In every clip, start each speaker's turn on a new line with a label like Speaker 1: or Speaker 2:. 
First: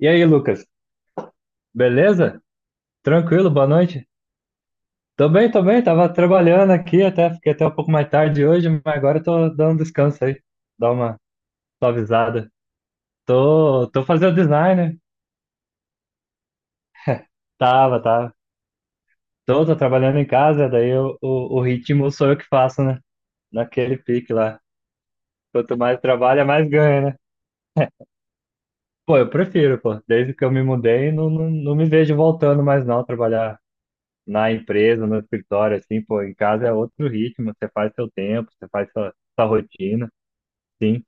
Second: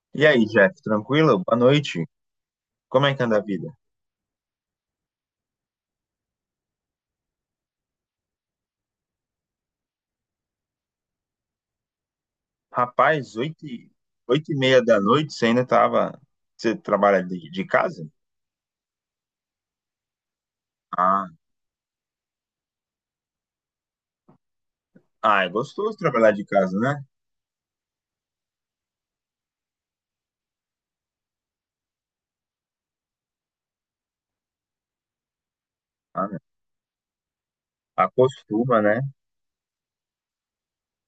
Speaker 1: E aí,
Speaker 2: E aí,
Speaker 1: Lucas?
Speaker 2: Jeff, tranquilo? Boa noite.
Speaker 1: Beleza?
Speaker 2: Como é que anda a
Speaker 1: Tranquilo? Boa
Speaker 2: vida?
Speaker 1: noite? Tô bem, tô bem. Tava trabalhando aqui até, fiquei até um pouco mais tarde hoje, mas agora eu tô dando um descanso aí, dar uma suavizada.
Speaker 2: Rapaz,
Speaker 1: Tô, tô fazendo
Speaker 2: oito e meia
Speaker 1: design,
Speaker 2: da noite, você ainda tava... Você trabalha
Speaker 1: né?
Speaker 2: de, de
Speaker 1: Tava,
Speaker 2: casa?
Speaker 1: tava. Tô trabalhando em casa,
Speaker 2: Ah,
Speaker 1: o ritmo sou eu que faço, né? Naquele pique lá.
Speaker 2: ah, é
Speaker 1: Quanto
Speaker 2: gostoso
Speaker 1: mais
Speaker 2: trabalhar de
Speaker 1: trabalha, mais
Speaker 2: casa,
Speaker 1: ganha,
Speaker 2: né?
Speaker 1: né? Pô, eu prefiro, pô. Desde que eu me mudei, não me vejo voltando mais não, trabalhar na empresa, no escritório, assim, pô,
Speaker 2: Ah,
Speaker 1: em
Speaker 2: né?
Speaker 1: casa é outro ritmo, você faz seu tempo, você
Speaker 2: Acostuma,
Speaker 1: faz
Speaker 2: né?
Speaker 1: sua rotina, sim.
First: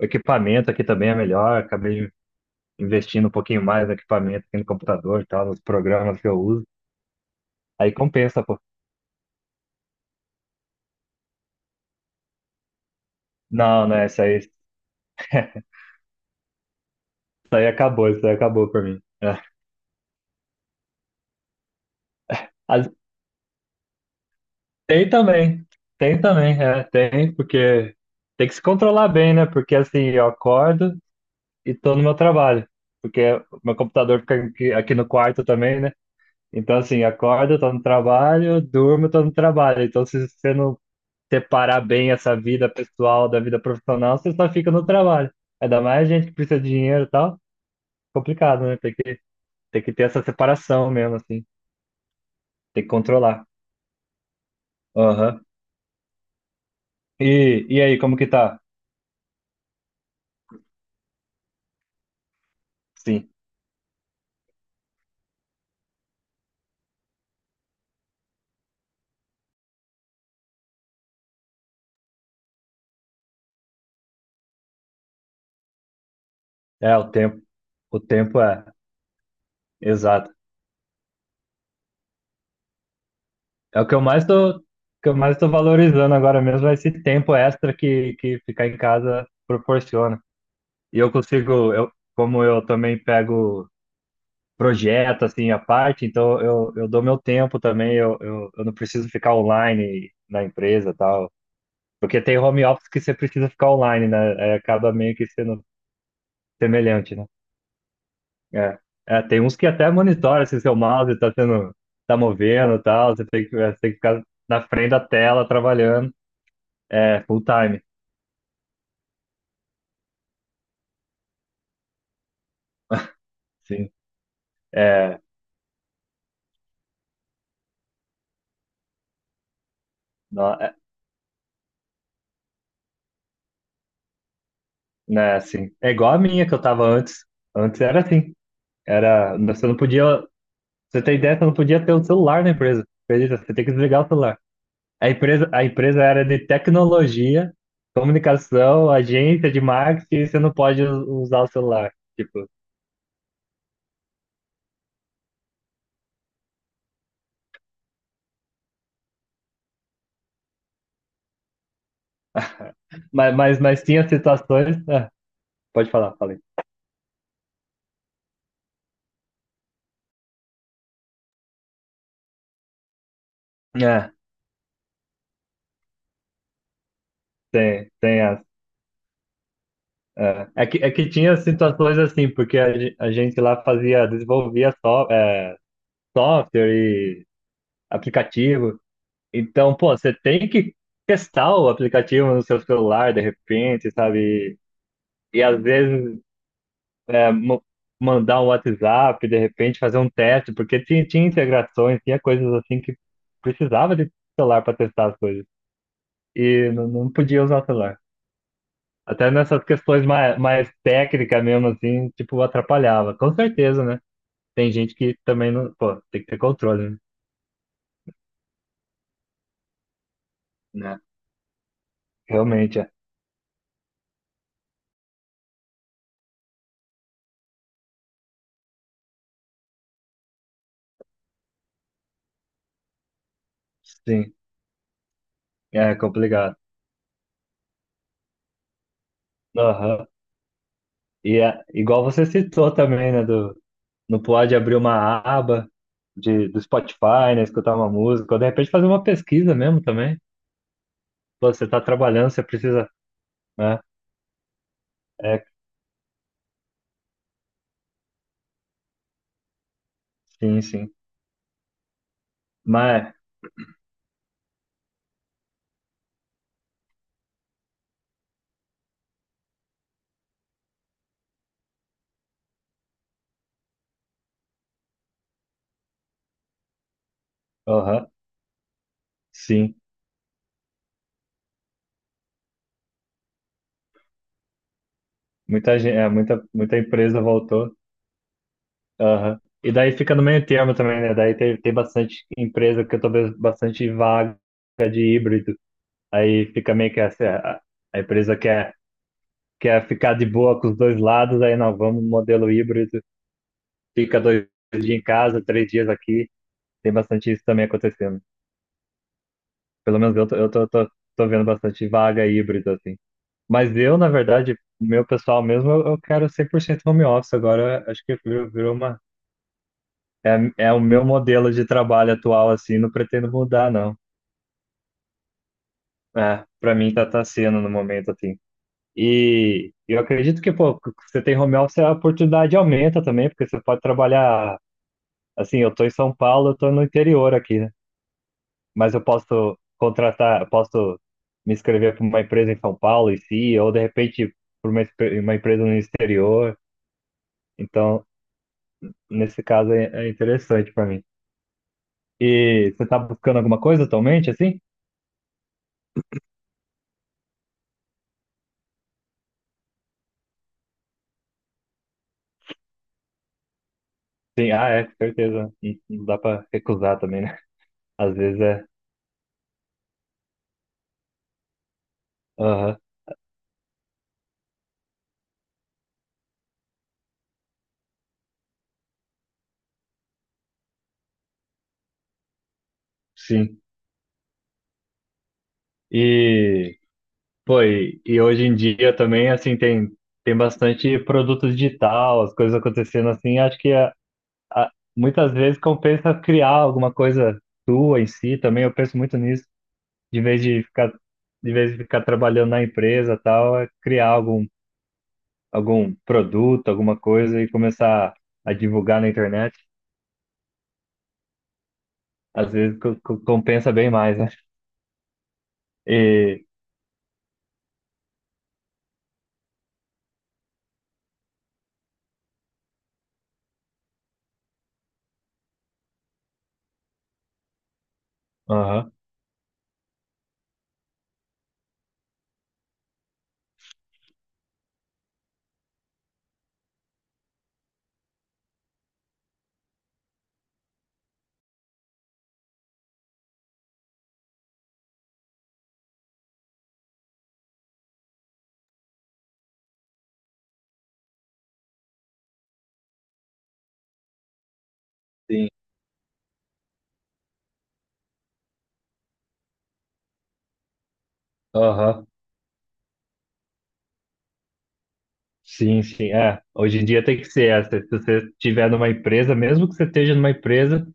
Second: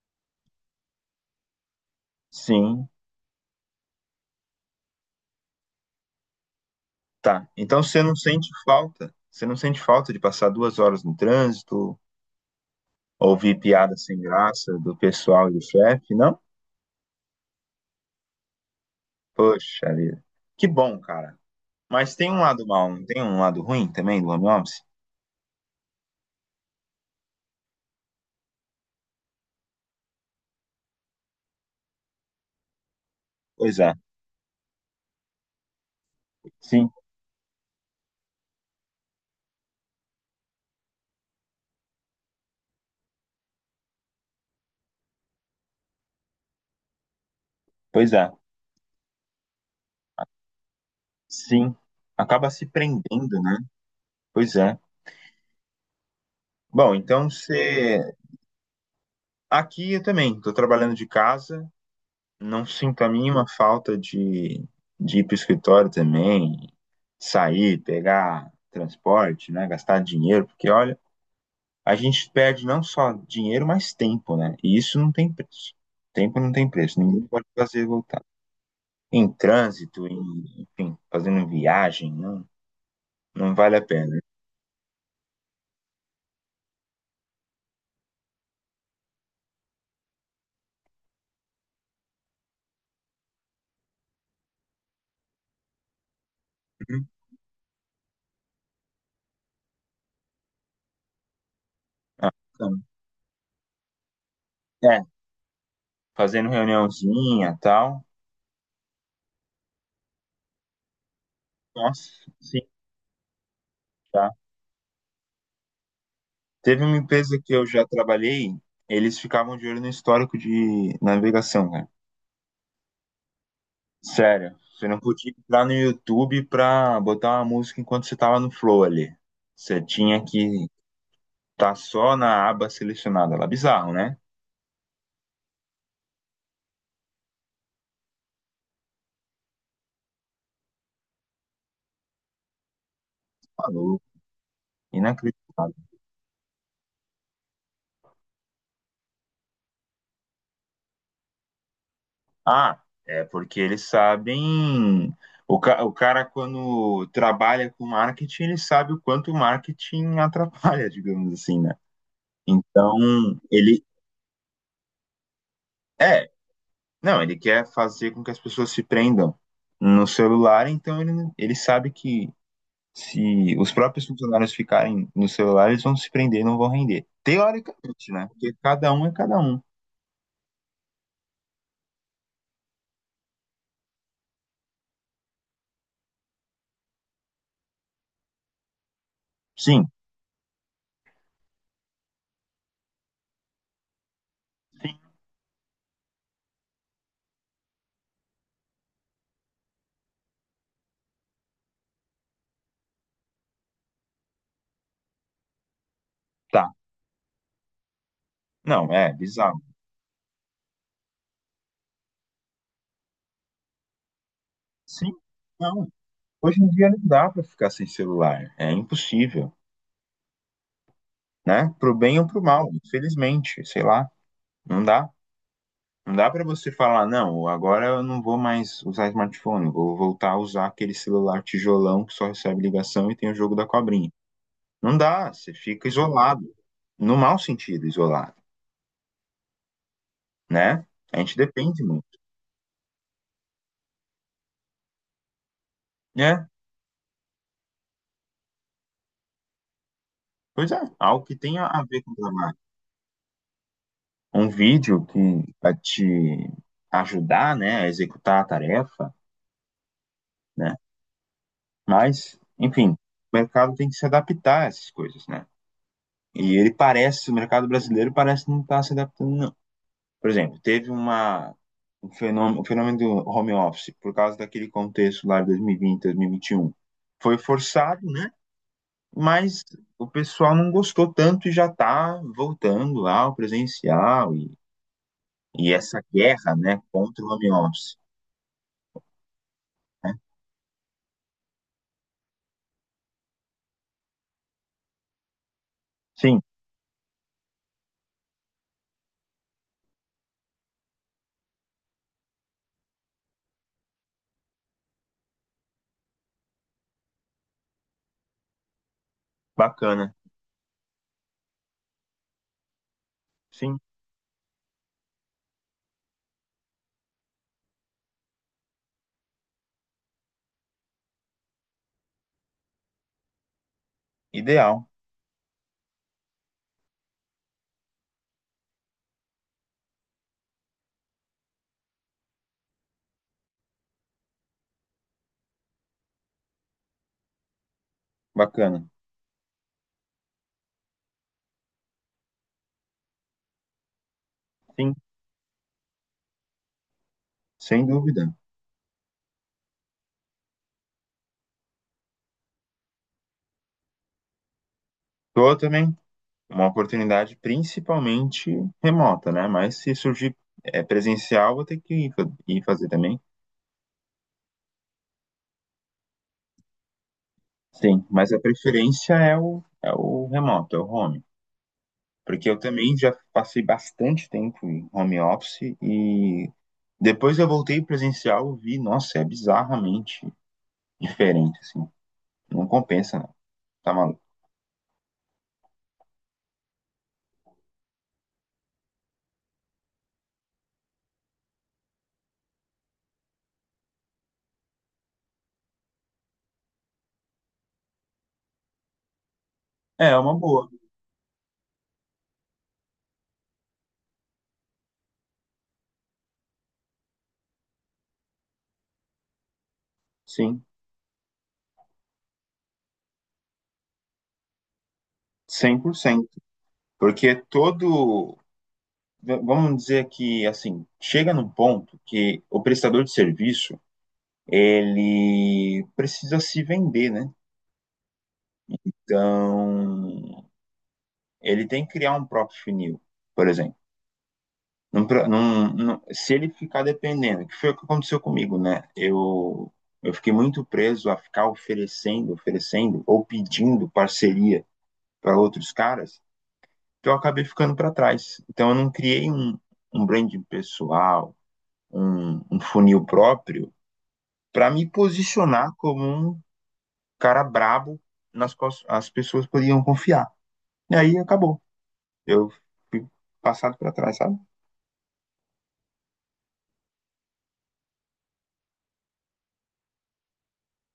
Speaker 1: O equipamento aqui também é melhor, acabei
Speaker 2: Sim,
Speaker 1: investindo um pouquinho mais no equipamento aqui no computador e tal, nos programas que eu uso.
Speaker 2: tá. Então
Speaker 1: Aí
Speaker 2: você não
Speaker 1: compensa,
Speaker 2: sente
Speaker 1: pô.
Speaker 2: falta? Você não sente falta de passar 2 horas no trânsito, ouvir
Speaker 1: Não,
Speaker 2: piada
Speaker 1: né
Speaker 2: sem graça do pessoal e do chefe, não?
Speaker 1: isso aí acabou pra mim. É.
Speaker 2: Poxa vida. Que bom, cara. Mas tem um lado mal,
Speaker 1: As-
Speaker 2: não tem um lado ruim também do home office?
Speaker 1: Tem também, tem também, tem, porque tem que se controlar bem, né? Porque assim, eu acordo e tô no meu trabalho. Porque meu
Speaker 2: Pois é,
Speaker 1: computador fica aqui, aqui no quarto também, né? Então,
Speaker 2: sim,
Speaker 1: assim, acordo, tô no trabalho, durmo, tô no trabalho. Então, se você não separar bem essa vida pessoal da vida profissional, você só fica no trabalho. Ainda mais gente que precisa de dinheiro e tal,
Speaker 2: pois é.
Speaker 1: complicado, né? Tem que ter essa separação mesmo, assim.
Speaker 2: Sim, acaba se
Speaker 1: Tem que
Speaker 2: prendendo,
Speaker 1: controlar.
Speaker 2: né? Pois é.
Speaker 1: Aham.
Speaker 2: Bom, então
Speaker 1: E aí,
Speaker 2: você.
Speaker 1: como que tá?
Speaker 2: Aqui eu também estou trabalhando de casa, não sinto a
Speaker 1: Sim,
Speaker 2: mínima falta de ir para o escritório também, sair, pegar transporte, né? Gastar dinheiro, porque olha, a gente perde não só dinheiro, mas tempo, né? E isso não tem preço. Tempo não tem
Speaker 1: é
Speaker 2: preço,
Speaker 1: o
Speaker 2: ninguém
Speaker 1: tempo.
Speaker 2: pode fazer
Speaker 1: O
Speaker 2: voltar.
Speaker 1: tempo é,
Speaker 2: Em trânsito, em,
Speaker 1: exato.
Speaker 2: enfim, fazendo viagem, não, não vale
Speaker 1: É
Speaker 2: a
Speaker 1: o que eu
Speaker 2: pena.
Speaker 1: mais que eu mais tô valorizando agora mesmo, é esse tempo extra que ficar em casa proporciona. Como eu também pego projeto, assim, à parte, então eu dou
Speaker 2: Uhum.
Speaker 1: meu tempo também, eu não preciso ficar online na empresa e tal. Porque
Speaker 2: Ah,
Speaker 1: tem home
Speaker 2: então.
Speaker 1: office que você precisa ficar online, né? Aí acaba
Speaker 2: É.
Speaker 1: meio que sendo
Speaker 2: Fazendo
Speaker 1: semelhante, né?
Speaker 2: reuniãozinha, tal.
Speaker 1: É, É, tem uns que até monitora se seu mouse tá sendo,
Speaker 2: Nossa,
Speaker 1: tá
Speaker 2: sim,
Speaker 1: movendo e tal, você tem você tem que ficar
Speaker 2: tá.
Speaker 1: na frente da tela trabalhando,
Speaker 2: Teve uma
Speaker 1: é,
Speaker 2: empresa
Speaker 1: full
Speaker 2: que eu
Speaker 1: time,
Speaker 2: já trabalhei, eles ficavam de olho no histórico de navegação, cara.
Speaker 1: sim.
Speaker 2: Sério, você não
Speaker 1: É,
Speaker 2: podia entrar no YouTube pra botar uma música enquanto você tava no flow ali. Você tinha
Speaker 1: não,
Speaker 2: que
Speaker 1: é,
Speaker 2: estar só na aba selecionada lá. Bizarro, né?
Speaker 1: né, assim, é igual a minha que eu tava antes, antes era assim. Era, você não podia, você tem ideia, você não podia ter um celular na empresa. Acredita? Você tem que
Speaker 2: Maluco,
Speaker 1: desligar o celular. A empresa, a
Speaker 2: inacreditável.
Speaker 1: empresa era de tecnologia, comunicação, agência de marketing, e você não pode usar o celular. Tipo,
Speaker 2: Ah, é porque eles sabem. O cara, quando trabalha com marketing, ele sabe o quanto o marketing atrapalha, digamos assim, né? Então,
Speaker 1: mas
Speaker 2: ele
Speaker 1: tinha situações. Ah, pode falar,
Speaker 2: é,
Speaker 1: falei.
Speaker 2: não, ele quer fazer com que as pessoas se prendam no celular, então ele sabe que se os próprios
Speaker 1: É,
Speaker 2: funcionários ficarem no celular, eles vão se prender, não vão render. Teoricamente,
Speaker 1: tem
Speaker 2: né?
Speaker 1: as.
Speaker 2: Porque cada um é cada um.
Speaker 1: É que tinha situações assim, porque a gente lá fazia, desenvolvia só, é, software e aplicativo. Então,
Speaker 2: Sim,
Speaker 1: pô, você tem que testar o aplicativo no seu celular de repente, sabe?
Speaker 2: sim,
Speaker 1: E às vezes é, mo- mandar um WhatsApp, de repente fazer um teste, porque tinha integrações, tinha coisas assim que precisava de celular para testar as coisas. E
Speaker 2: tá.
Speaker 1: não podia usar o celular.
Speaker 2: Não, é
Speaker 1: Até
Speaker 2: bizarro.
Speaker 1: nessas questões mais técnicas mesmo, assim, tipo, atrapalhava. Com certeza, né? Tem gente
Speaker 2: Sim,
Speaker 1: que também não,
Speaker 2: não.
Speaker 1: pô, tem que ter
Speaker 2: Hoje em dia
Speaker 1: controle,
Speaker 2: não
Speaker 1: né?
Speaker 2: dá pra ficar sem celular, é impossível,
Speaker 1: Né?
Speaker 2: né? Pro bem ou pro mal,
Speaker 1: Realmente, é.
Speaker 2: infelizmente, sei lá, não dá. Não dá para você falar, não, agora eu não vou mais usar smartphone, vou voltar a usar aquele celular tijolão que só recebe ligação e tem o jogo da cobrinha.
Speaker 1: Sim,
Speaker 2: Não dá, você fica
Speaker 1: é
Speaker 2: isolado,
Speaker 1: complicado.
Speaker 2: no mau sentido, isolado,
Speaker 1: Aham.
Speaker 2: né? A gente
Speaker 1: E é,
Speaker 2: depende
Speaker 1: igual
Speaker 2: muito,
Speaker 1: você citou também, né? Do, no Pod abrir uma aba
Speaker 2: né?
Speaker 1: do Spotify, né? Escutar uma música, ou de repente fazer uma pesquisa mesmo também.
Speaker 2: Pois é, algo que
Speaker 1: Pô,
Speaker 2: tenha
Speaker 1: você
Speaker 2: a
Speaker 1: tá
Speaker 2: ver com o
Speaker 1: trabalhando, você
Speaker 2: trabalho.
Speaker 1: precisa, né?
Speaker 2: Um vídeo que
Speaker 1: É,
Speaker 2: vai te ajudar, né, a executar a tarefa,
Speaker 1: sim,
Speaker 2: né?
Speaker 1: sim.
Speaker 2: Mas, enfim, o
Speaker 1: Mas,
Speaker 2: mercado tem que se adaptar a essas coisas, né? E ele parece, o mercado brasileiro parece não estar se adaptando. Por exemplo, teve uma, um fenômeno, o fenômeno do home office, por causa daquele contexto lá de 2020, 2021. Foi forçado,
Speaker 1: aham,
Speaker 2: né? Mas
Speaker 1: sim.
Speaker 2: o pessoal não gostou tanto e já está voltando lá ao presencial e
Speaker 1: Muita gente,
Speaker 2: essa
Speaker 1: é,
Speaker 2: guerra,
Speaker 1: muita
Speaker 2: né,
Speaker 1: empresa
Speaker 2: contra o home
Speaker 1: voltou.
Speaker 2: office.
Speaker 1: Aham. E daí
Speaker 2: Né?
Speaker 1: fica no meio termo também, né? Daí tem bastante empresa que eu tô vendo bastante vaga de híbrido.
Speaker 2: Sim,
Speaker 1: Aí fica meio que essa, a empresa quer que é ficar de boa com os dois lados, aí não, vamos modelo híbrido, fica dois dias em casa, três dias aqui, tem bastante isso também acontecendo. Pelo
Speaker 2: bacana.
Speaker 1: menos tô vendo bastante vaga híbrida, assim. Mas
Speaker 2: Sim,
Speaker 1: eu, na verdade, meu pessoal mesmo, eu quero 100% home office agora, acho que virou, virou uma... É, é o meu modelo de trabalho atual, assim, não pretendo mudar, não.
Speaker 2: ideal.
Speaker 1: É, pra mim tá sendo no momento, assim. E eu acredito que, pô, você tem home office, a oportunidade aumenta também, porque você pode trabalhar. Assim, eu tô em São Paulo, eu tô no interior aqui, né?
Speaker 2: Bacana.
Speaker 1: Mas eu posso contratar, eu posso me inscrever para uma empresa em São Paulo em si, ou de repente para
Speaker 2: Sim,
Speaker 1: uma empresa no exterior.
Speaker 2: sem
Speaker 1: Então,
Speaker 2: dúvida.
Speaker 1: nesse caso é interessante para mim. E você tá buscando alguma coisa atualmente, assim?
Speaker 2: Tô também uma oportunidade principalmente remota, né? Mas se surgir é, presencial, vou ter que ir ir fazer também.
Speaker 1: Sim, ah, é, com certeza. Não dá para recusar também, né?
Speaker 2: Sim,
Speaker 1: Às
Speaker 2: mas a
Speaker 1: vezes é.
Speaker 2: preferência é é o remoto, é o home. Porque eu
Speaker 1: Aham,
Speaker 2: também já passei bastante tempo em home office e depois eu voltei presencial e vi, nossa, é bizarramente diferente, assim. Não compensa, não.
Speaker 1: sim.
Speaker 2: Tá maluco.
Speaker 1: E, e hoje em dia também, assim, tem bastante produto digital, as coisas acontecendo assim, acho que é, muitas vezes compensa criar alguma coisa tua em si também. Eu penso muito nisso,
Speaker 2: É
Speaker 1: de
Speaker 2: uma
Speaker 1: vez de
Speaker 2: boa,
Speaker 1: ficar, de vez de ficar trabalhando na empresa e tal, é criar algum produto, alguma coisa e começar a divulgar na internet.
Speaker 2: sim,
Speaker 1: Às vezes compensa bem mais, né?
Speaker 2: 100%.
Speaker 1: E,
Speaker 2: Porque todo, vamos dizer que, assim, chega num ponto que o prestador de serviço, ele precisa se vender, né?
Speaker 1: aham,
Speaker 2: Então, ele tem que criar um próprio funil, por exemplo. Num pro- num- se ele ficar dependendo, que foi o que aconteceu comigo, né? Eu fiquei muito preso a ficar oferecendo ou pedindo parceria para outros caras, que eu acabei ficando para trás. Então eu não criei um branding pessoal, um funil próprio, para me
Speaker 1: sim,
Speaker 2: posicionar como um cara brabo nas quais as pessoas podiam confiar. E aí acabou.
Speaker 1: aham.
Speaker 2: Eu fui passado para trás, sabe?
Speaker 1: Sim, sim, é. Hoje em dia tem que ser. Se se você estiver numa empresa, mesmo que você esteja numa empresa,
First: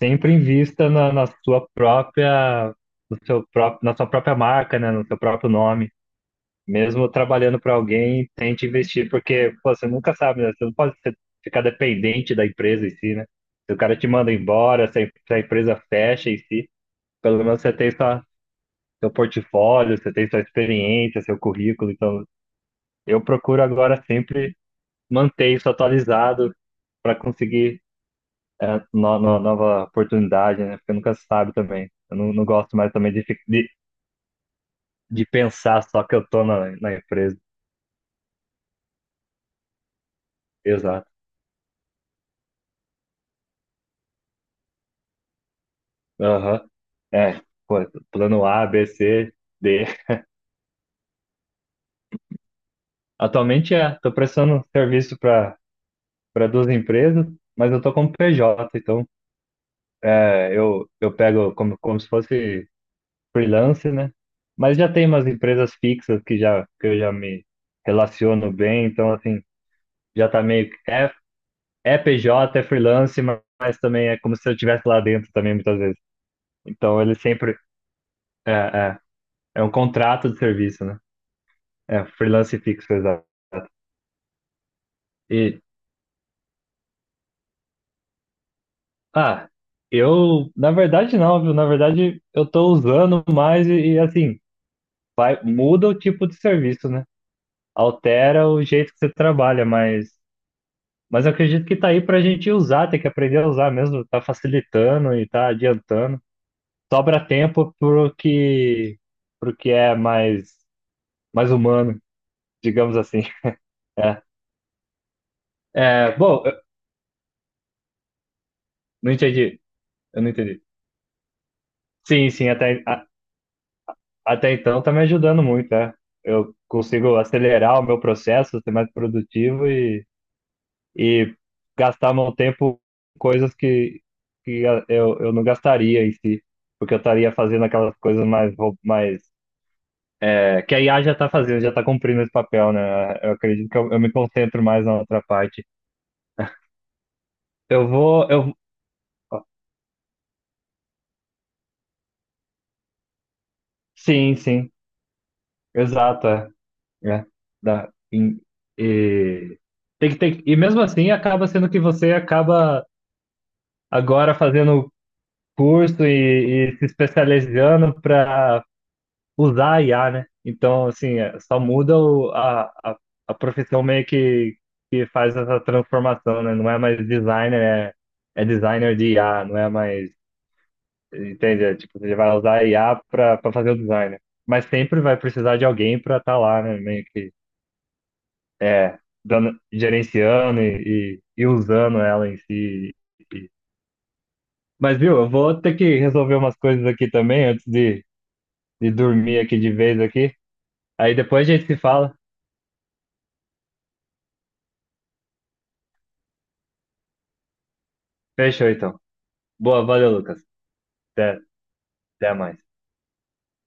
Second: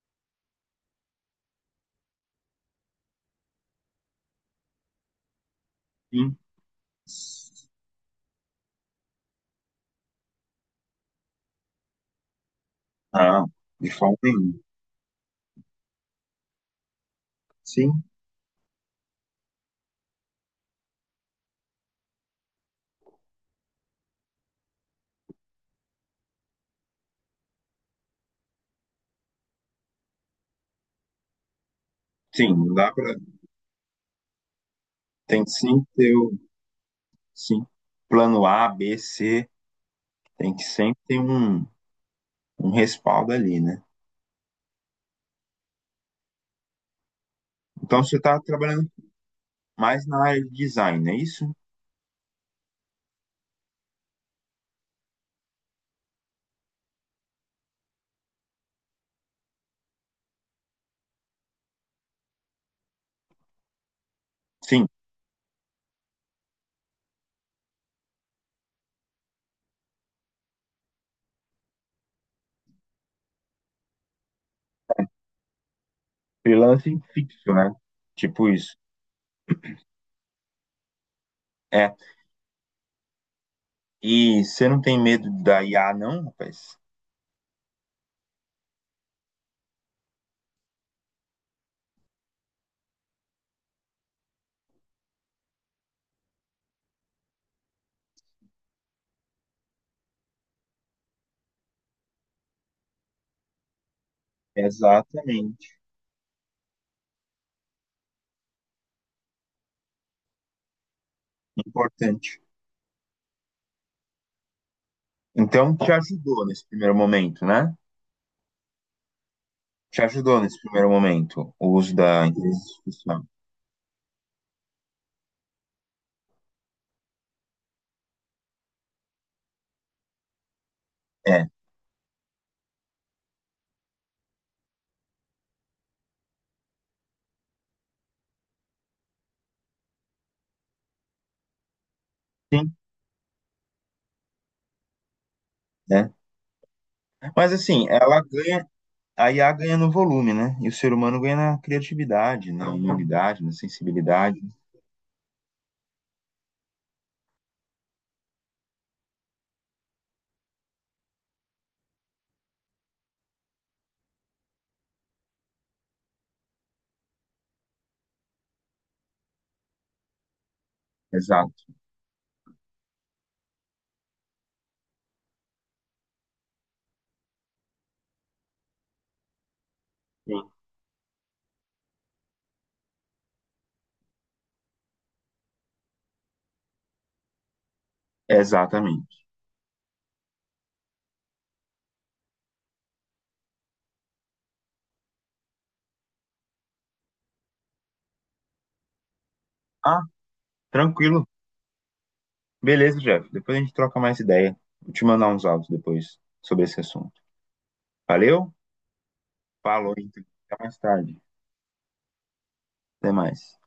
Speaker 1: sempre invista na sua própria, no seu próprio, na sua própria marca, né? No seu próprio nome.
Speaker 2: Sim.
Speaker 1: Mesmo trabalhando para alguém, tente investir, porque pô, você nunca sabe, né? Você não pode ficar dependente da empresa em si, né?
Speaker 2: Não,
Speaker 1: Se o
Speaker 2: de
Speaker 1: cara te
Speaker 2: forma
Speaker 1: manda
Speaker 2: nenhuma.
Speaker 1: embora, se a empresa fecha em si, pelo menos você tem
Speaker 2: Sim,
Speaker 1: sua, seu portfólio, você tem sua experiência, seu currículo. Então, eu procuro agora sempre manter isso atualizado para conseguir nova oportunidade, né? Porque nunca se sabe também. Eu não
Speaker 2: sim, não
Speaker 1: gosto
Speaker 2: dá
Speaker 1: mais também
Speaker 2: para.
Speaker 1: de
Speaker 2: Tem que sim
Speaker 1: pensar só
Speaker 2: ter
Speaker 1: que eu tô na empresa.
Speaker 2: sim, plano A, B, C, tem que sempre
Speaker 1: Exato.
Speaker 2: ter um respaldo ali, né?
Speaker 1: Aham. É, pô,
Speaker 2: Então você está
Speaker 1: plano A, B,
Speaker 2: trabalhando
Speaker 1: C, D.
Speaker 2: mais na área de design, é isso?
Speaker 1: Atualmente é, tô prestando serviço para duas empresas, mas eu tô como PJ, então é, eu pego como se fosse freelance, né? Mas
Speaker 2: Sim,
Speaker 1: já tem umas empresas fixas que eu já me relaciono bem, então assim, já tá meio que. É é PJ, é freelance, mas também é como se eu estivesse lá dentro também, muitas vezes.
Speaker 2: freelancing
Speaker 1: Então ele
Speaker 2: fixo,
Speaker 1: sempre
Speaker 2: né? Tipo
Speaker 1: é,
Speaker 2: isso.
Speaker 1: é, é um contrato de serviço, né?
Speaker 2: É.
Speaker 1: É freelance fixo, exato.
Speaker 2: E você não tem medo
Speaker 1: E,
Speaker 2: da IA, não, rapaz?
Speaker 1: ah, eu, na verdade não, viu? Na verdade eu tô usando mais assim, vai, muda o tipo de serviço, né? Altera o jeito que você trabalha, mas eu acredito que tá aí pra gente usar, tem que aprender a usar mesmo, tá facilitando e tá
Speaker 2: Exatamente,
Speaker 1: adiantando. Sobra tempo pro que é mais humano,
Speaker 2: importante.
Speaker 1: digamos assim. É.
Speaker 2: Então te
Speaker 1: É, bom,
Speaker 2: ajudou
Speaker 1: eu
Speaker 2: nesse primeiro momento, né?
Speaker 1: não entendi.
Speaker 2: Te
Speaker 1: Eu não
Speaker 2: ajudou nesse
Speaker 1: entendi.
Speaker 2: primeiro momento o uso da
Speaker 1: Sim, sim,
Speaker 2: inteligência artificial.
Speaker 1: até então tá me ajudando muito, é. Eu consigo acelerar o meu processo, ser mais produtivo e
Speaker 2: É.
Speaker 1: gastar meu tempo em coisas que eu não gastaria em si, porque eu estaria fazendo aquelas coisas mais é, que a IA já tá fazendo, já tá cumprindo esse papel,
Speaker 2: Sim.
Speaker 1: né? Eu acredito que eu me concentro mais na outra parte.
Speaker 2: Né? Mas assim,
Speaker 1: Eu
Speaker 2: ela
Speaker 1: vou, eu,
Speaker 2: ganha, a IA ganha no volume, né? E o ser humano ganha na criatividade, na humanidade, na
Speaker 1: sim,
Speaker 2: sensibilidade.
Speaker 1: sim, exato. É. É, dá, em- e, tem, que- e mesmo assim acaba sendo que você acaba agora fazendo curso e se especializando para usar a IA, né? Então, assim, é, só
Speaker 2: Exato.
Speaker 1: muda a profissão meio que faz essa transformação, né? Não é mais designer, é designer de IA, não é mais,
Speaker 2: Sim.
Speaker 1: entende? É, tipo, você vai usar a IA para fazer o design, né? Mas sempre vai precisar de alguém para estar lá, né? Meio que É,
Speaker 2: Exatamente.
Speaker 1: dando, gerenciando e usando ela em si. E- Mas, viu, eu vou ter que resolver umas coisas aqui também antes de dormir aqui de vez
Speaker 2: Ah,
Speaker 1: aqui. Aí
Speaker 2: tranquilo.
Speaker 1: depois a gente se fala.
Speaker 2: Beleza, Jeff. Depois a gente troca mais ideia. Vou te mandar uns áudios depois sobre esse assunto. Valeu?
Speaker 1: Fechou, então. Boa,
Speaker 2: Falou,
Speaker 1: valeu,
Speaker 2: então.
Speaker 1: Lucas.
Speaker 2: Até mais tarde.
Speaker 1: Até, até mais.
Speaker 2: Até mais.